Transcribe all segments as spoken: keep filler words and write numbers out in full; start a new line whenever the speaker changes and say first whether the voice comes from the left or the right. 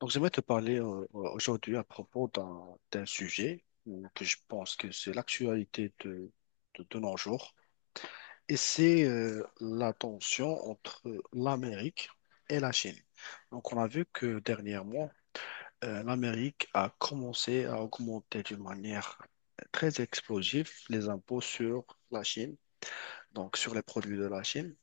left: Donc, j'aimerais te parler euh, euh, aujourd'hui à propos d'un d'un sujet euh, que je pense que c'est l'actualité de, de, de nos jours, et c'est euh, la tension entre l'Amérique et la Chine. Donc, on a vu que dernièrement, euh, l'Amérique a commencé à augmenter d'une manière très explosive les impôts sur la Chine, donc sur les produits de la Chine.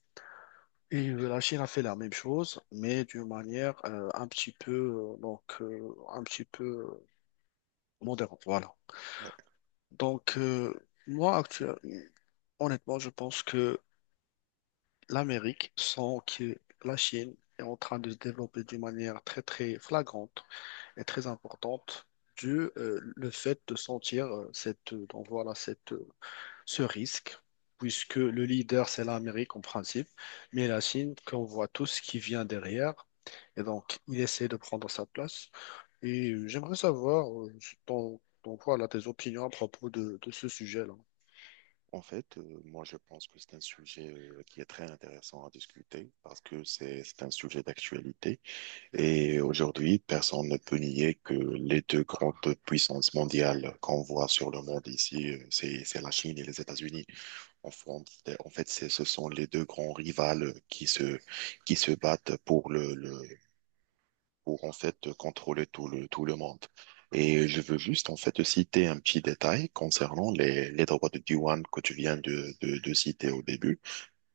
left: Et euh, la Chine a fait la même chose, mais d'une manière euh, un petit peu, euh, donc, euh, un petit peu modérable, voilà. Donc, euh, moi, actuellement, honnêtement, je pense que l'Amérique, sans que la Chine est en train de se développer d'une manière très, très flagrante et très importante, dû euh, le fait de sentir euh, cette, euh, donc voilà, cette, euh, ce risque, puisque le leader, c'est l'Amérique en principe, mais la Chine, qu'on voit tous, qui vient derrière, et donc, il essaie de prendre sa place. Et euh, j'aimerais savoir euh, ton, ton, voilà, tes opinions à propos de, de ce sujet-là.
right: En fait, euh, moi, je pense que c'est un sujet euh, qui est très intéressant à discuter parce que c'est c'est un sujet d'actualité. Et aujourd'hui, personne ne peut nier que les deux grandes puissances mondiales qu'on voit sur le monde ici, euh, c'est c'est la Chine et les États-Unis. En, fond- en fait, c'est- ce sont les deux grands rivales qui se qui se battent pour le, le pour en fait contrôler tout le, tout le monde. Et je veux juste en fait citer un petit détail concernant les, les droits de douane que tu viens de, de, de citer au début,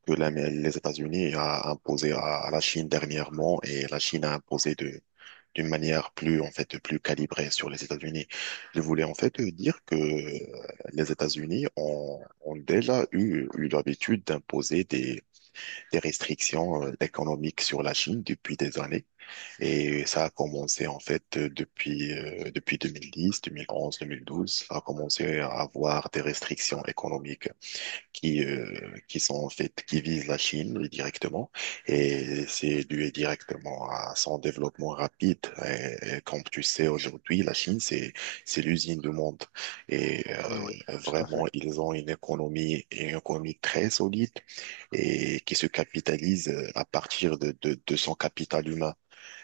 right: que la- les États-Unis a imposé à, à la Chine dernièrement et la Chine a imposé de d'une manière plus en fait plus calibrée sur les États-Unis. Je voulais en fait dire que les États-Unis ont, ont déjà eu, eu l'habitude d'imposer des, des restrictions euh, économiques sur la Chine depuis des années. Et ça a commencé en fait euh, depuis, euh, depuis deux mille dix, deux mille onze, deux mille douze. Ça a commencé à avoir des restrictions économiques qui, euh, qui sont en fait, qui visent la Chine, oui, directement. Et c'est dû directement à son développement rapide. Et, et comme tu sais, aujourd'hui, la Chine, c'est, c'est l'usine du monde. Et
left: Oui, oui,
right: euh,
left: tout à
right: vraiment,
left: fait.
right: ils ont une économie, une économie très solide et qui se capitalise euh, à partir de, de, de son capital humain.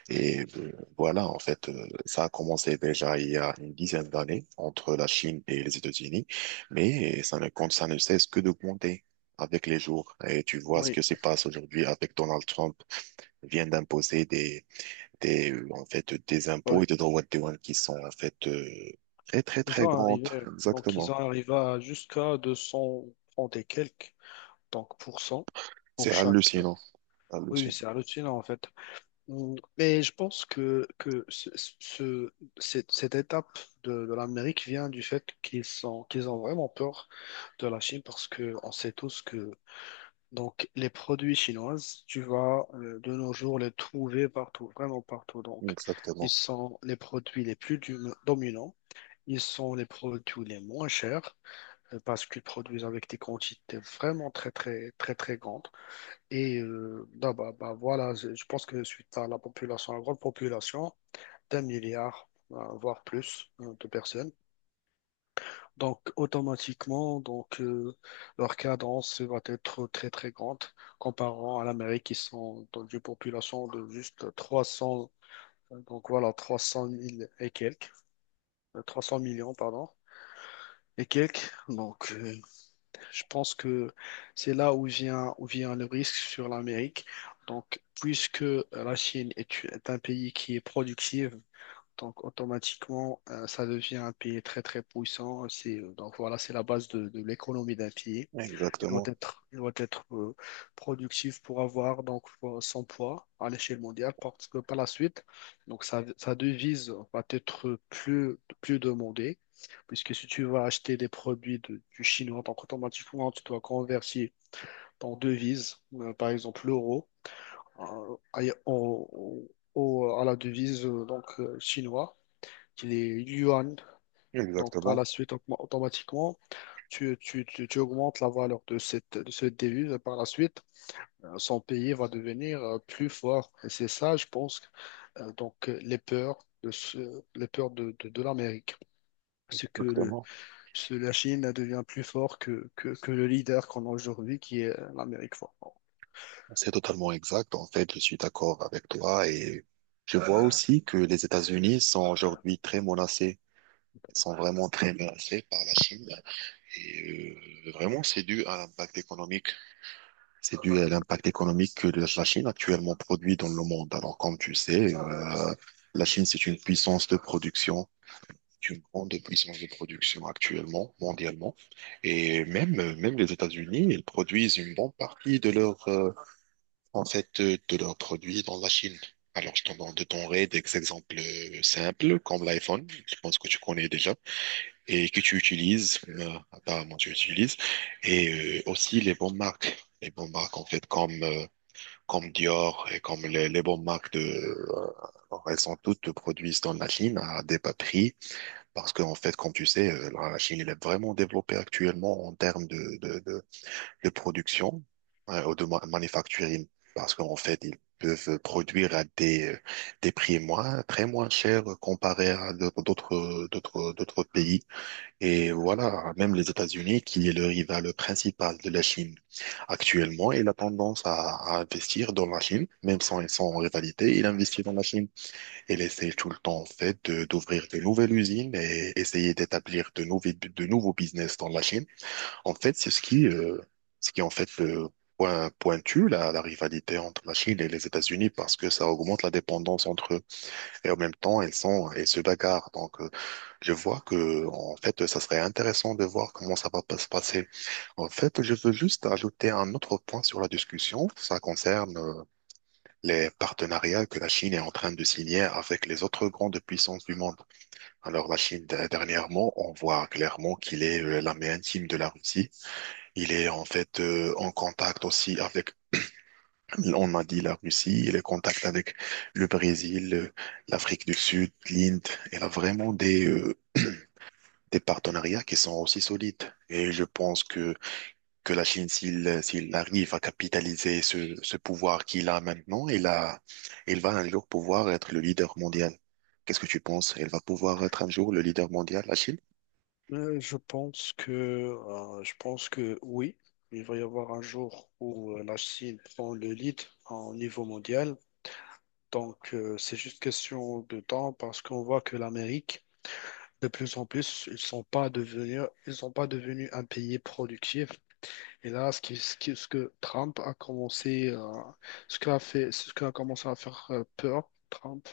right: Et euh, voilà, en fait, euh, ça a commencé déjà il y a une dizaine d'années entre la Chine et les États-Unis, mais ça ne compte, ça ne cesse que d'augmenter avec les jours. Et tu vois ce
left: Oui,
right: que se passe aujourd'hui avec Donald Trump. Il vient d'imposer des, des, euh, en fait, des
left: oui.
right: impôts et des droits de douane qui sont en fait euh, très très
left: Ils
right: très
left: ont
right: grandes.
left: arrivé, donc ils
right: Exactement.
left: ont arrivé à jusqu'à deux cents trente et quelques, donc pour cent pour
right: C'est
left: chaque.
right: hallucinant,
left: Oui, oui,
right: hallucinant.
left: c'est hallucinant en fait. Mm, mais je pense que, que ce, ce- cette, cette étape de, de l'Amérique vient du fait qu'ils sont, qu'ils ont vraiment peur de la Chine parce que on sait tous que donc, les produits chinoises, tu vas euh, de nos jours les trouver partout, vraiment partout. Donc, ils
right: Exactement,
left: sont les produits les plus dum- dominants, ils sont les produits les moins chers euh, parce qu'ils produisent avec des quantités vraiment très, très, très, très grandes. Et euh, non, bah, bah, voilà, je, je pense que suite à la population, à la grande population, d'un milliard, euh, voire plus euh, de personnes. Donc, automatiquement, donc, euh, leur cadence va être très, très grande comparant à l'Amérique qui sont dans une population de juste trois cents, euh, donc voilà, trois cent mille et quelques, euh, trois cents millions, pardon, et quelques. Donc, euh, je pense que c'est là où vient, où vient le risque sur l'Amérique. Donc, puisque la Chine est, est un pays qui est productif, donc automatiquement, euh, ça devient un pays très, très puissant. C'est, donc voilà, c'est la base de, de l'économie d'un pays. Il doit
right: exactement,
left: être, il doit être euh, productif pour avoir donc euh, son poids à l'échelle mondiale parce que par la suite, donc sa, sa devise va être plus, plus demandée puisque si tu vas acheter des produits de- du chinois, donc automatiquement tu dois convertir ton devise, euh, par exemple l'euro, euh, à, au- au- à la devise euh, donc euh, chinois qui est yuan. Donc par
right: exactement,
left: la suite, automa- automatiquement tu, tu, tu, tu augmentes la valeur de cette, de cette devise et par la suite, euh, son pays va devenir euh, plus fort. Et c'est ça, je pense, euh, donc euh, les peurs de ce- les peurs de, de, de l'Amérique. C'est que le,
right: exactement.
left: ce- la Chine devient plus fort que, que, que le leader qu'on a aujourd'hui, qui est euh, l'Amérique forte.
right: C'est totalement exact. En fait, je suis d'accord avec toi et je vois aussi que les États-Unis sont aujourd'hui très menacés. Ils sont vraiment très menacés par la Chine. Et euh, vraiment, c'est dû à l'impact économique. C'est dû à l'impact économique que la la Chine actuellement produit dans le monde. Alors, comme tu sais, euh, la Chine, c'est une puissance de production. C'est une grande puissance de production actuellement, mondialement. Et même, euh, même les États-Unis, ils produisent une bonne partie de leur euh, en fait, euh, de leurs produits dans la Chine. Alors, je t'en donne des exemples euh, simples, comme l'iPhone, je pense que tu connais déjà, et que tu utilises, euh, apparemment tu utilises, et euh, aussi les bonnes marques, les bonnes marques, en fait, comme, euh, comme Dior et comme les, les bonnes marques de... euh, alors, elles sont toutes produites dans la Chine à des bas prix, parce que en fait, comme tu sais, euh, la Chine, elle est vraiment développée actuellement en termes de de production, hein, ou de ma- manufacturier, parce qu'en fait, ils peuvent produire à des, euh, des prix moins, très moins chers euh, comparé à d'autres, d'autres, d'autres d'autres pays. Et voilà, même les États-Unis, qui est le rival principal de la Chine actuellement, il a tendance à, à investir dans la Chine, même sans ils sont en rivalité, il investit dans la Chine. Il essaie tout le temps, en fait, de- d'ouvrir de nouvelles usines et essayer d'établir de nouveaux, de nouveaux business dans la Chine. En fait, c'est ce qui, euh, ce qui en fait euh, point, pointue la, la rivalité entre la Chine et les États-Unis parce que ça augmente la dépendance entre eux et en même temps elles sont elles se bagarrent. Donc euh, je vois que en fait ça serait intéressant de voir comment ça va pas se passer. En fait, je veux juste ajouter un autre point sur la discussion. Ça concerne euh, les partenariats que la Chine est en train de signer avec les autres grandes puissances du monde. Alors la Chine d- dernièrement, on voit clairement qu'il est euh, la main intime de la Russie. Il est en fait euh, en contact aussi avec, on a dit la Russie, il est en contact avec le Brésil, euh, l'Afrique du Sud, l'Inde. Il a vraiment des, euh, des partenariats qui sont aussi solides. Et je pense que, que la Chine, s'il, s'il arrive à capitaliser ce, ce pouvoir qu'il a maintenant, il a, il va un jour pouvoir être le leader mondial. Qu'est-ce que tu penses? Elle va pouvoir être un jour le leader mondial, la Chine?
left: Euh, je pense que, euh, je pense que oui, il va y avoir un jour où euh, la Chine prend le lead en niveau mondial. Donc, euh, c'est juste question de temps parce qu'on voit que l'Amérique de plus en plus, ils sont pas devenus, ils sont pas devenus un pays productif. Et là, ce qui, ce qui- ce que Trump a commencé, euh, ce qu'a fait, ce qu'a commencé à faire euh, peur, Trump,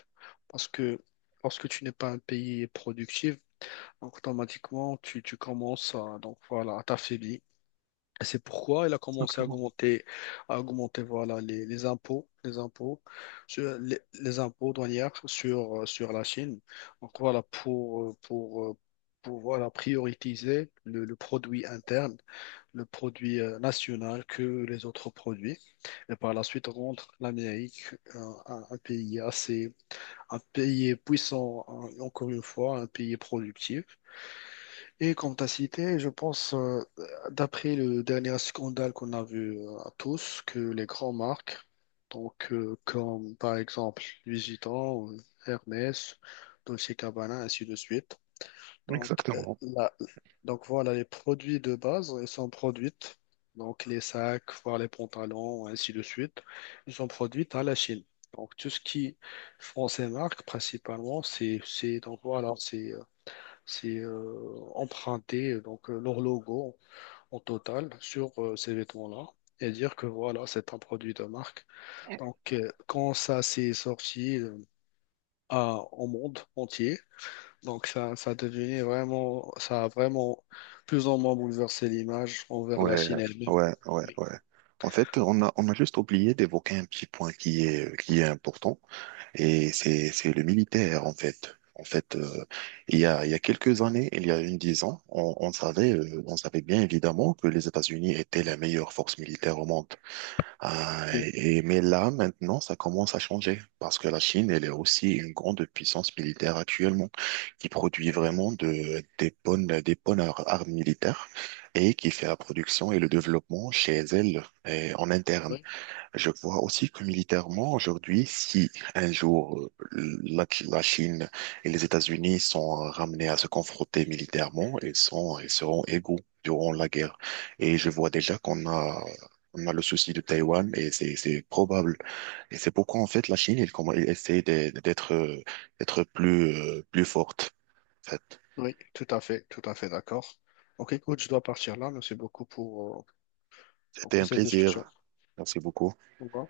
left: parce que lorsque tu n'es pas un pays productif, automatiquement, tu, tu commences à, donc voilà, à t'affaiblir. C'est pourquoi il a commencé à augmenter, à augmenter voilà, les, les impôts, les impôts, sur, les, les impôts douanières sur, euh, sur la Chine. Donc voilà, pour, euh, pour, euh, pour voilà, prioriser le, le produit interne, le produit euh, national que les autres produits. Et par la suite, rendre l'Amérique un, un- un pays assez, un pays puissant, un- encore une fois, un pays productif. Et comme tu as cité, je pense, euh, d'après le dernier scandale qu'on a vu euh, à tous, que les grandes marques, donc euh, comme par exemple Louis Vuitton, euh, Hermès, Dolce Gabbana, ainsi de suite. Donc, euh,
right: Exactement.
left: la- donc voilà, les produits de base, ils sont produits, donc les sacs, voire les pantalons, ainsi de suite, ils sont produits à la Chine. Donc tout ce qui font ces marques, principalement, c'est c'est- donc voilà, c'est euh, emprunter donc euh, leur logo en total sur euh, ces vêtements-là et dire que voilà, c'est un produit de marque. Donc euh, quand ça s'est sorti euh, à- au monde entier, donc ça, ça devenait vraiment, ça a vraiment plus ou moins bouleversé l'image envers la
right: Ouais,
left: Chine elle-même.
right: ouais, ouais,
left: Oui.
right: ouais. En fait, on a, on a juste oublié d'évoquer un petit point qui est, qui est important, et c'est, c'est le militaire, en fait. En fait, euh, il y a, il y a quelques années, il y a une dix ans, on, on savait, euh, on savait bien évidemment que les États-Unis étaient la meilleure force militaire au monde. Euh,
left: Oui.
right: et, mais là, maintenant, ça commence à changer parce que la Chine, elle est aussi une grande puissance militaire actuellement qui produit vraiment de, des bonnes, des bonnes ar- armes militaires et qui fait la production et le développement chez elle et en interne.
left: Oui.
right: Je vois aussi que militairement, aujourd'hui, si un jour euh, la, la Chine et les États-Unis sont euh, ramenés à se confronter militairement, ils sont, ils seront égaux durant la guerre. Et je vois déjà qu'on a, on a le souci de Taïwan et c'est, c'est probable. Et c'est pourquoi, en fait, la Chine, elle, comm- elle essaie de- d'être, euh, d'être plus, euh, plus forte, en fait.
left: Oui, tout à fait, tout à fait d'accord. Ok, écoute, je dois partir là. Merci beaucoup pour, euh,
right: C'était
left: pour
right: un
left: cette discussion.
right: plaisir. Merci beaucoup.
left: Au revoir.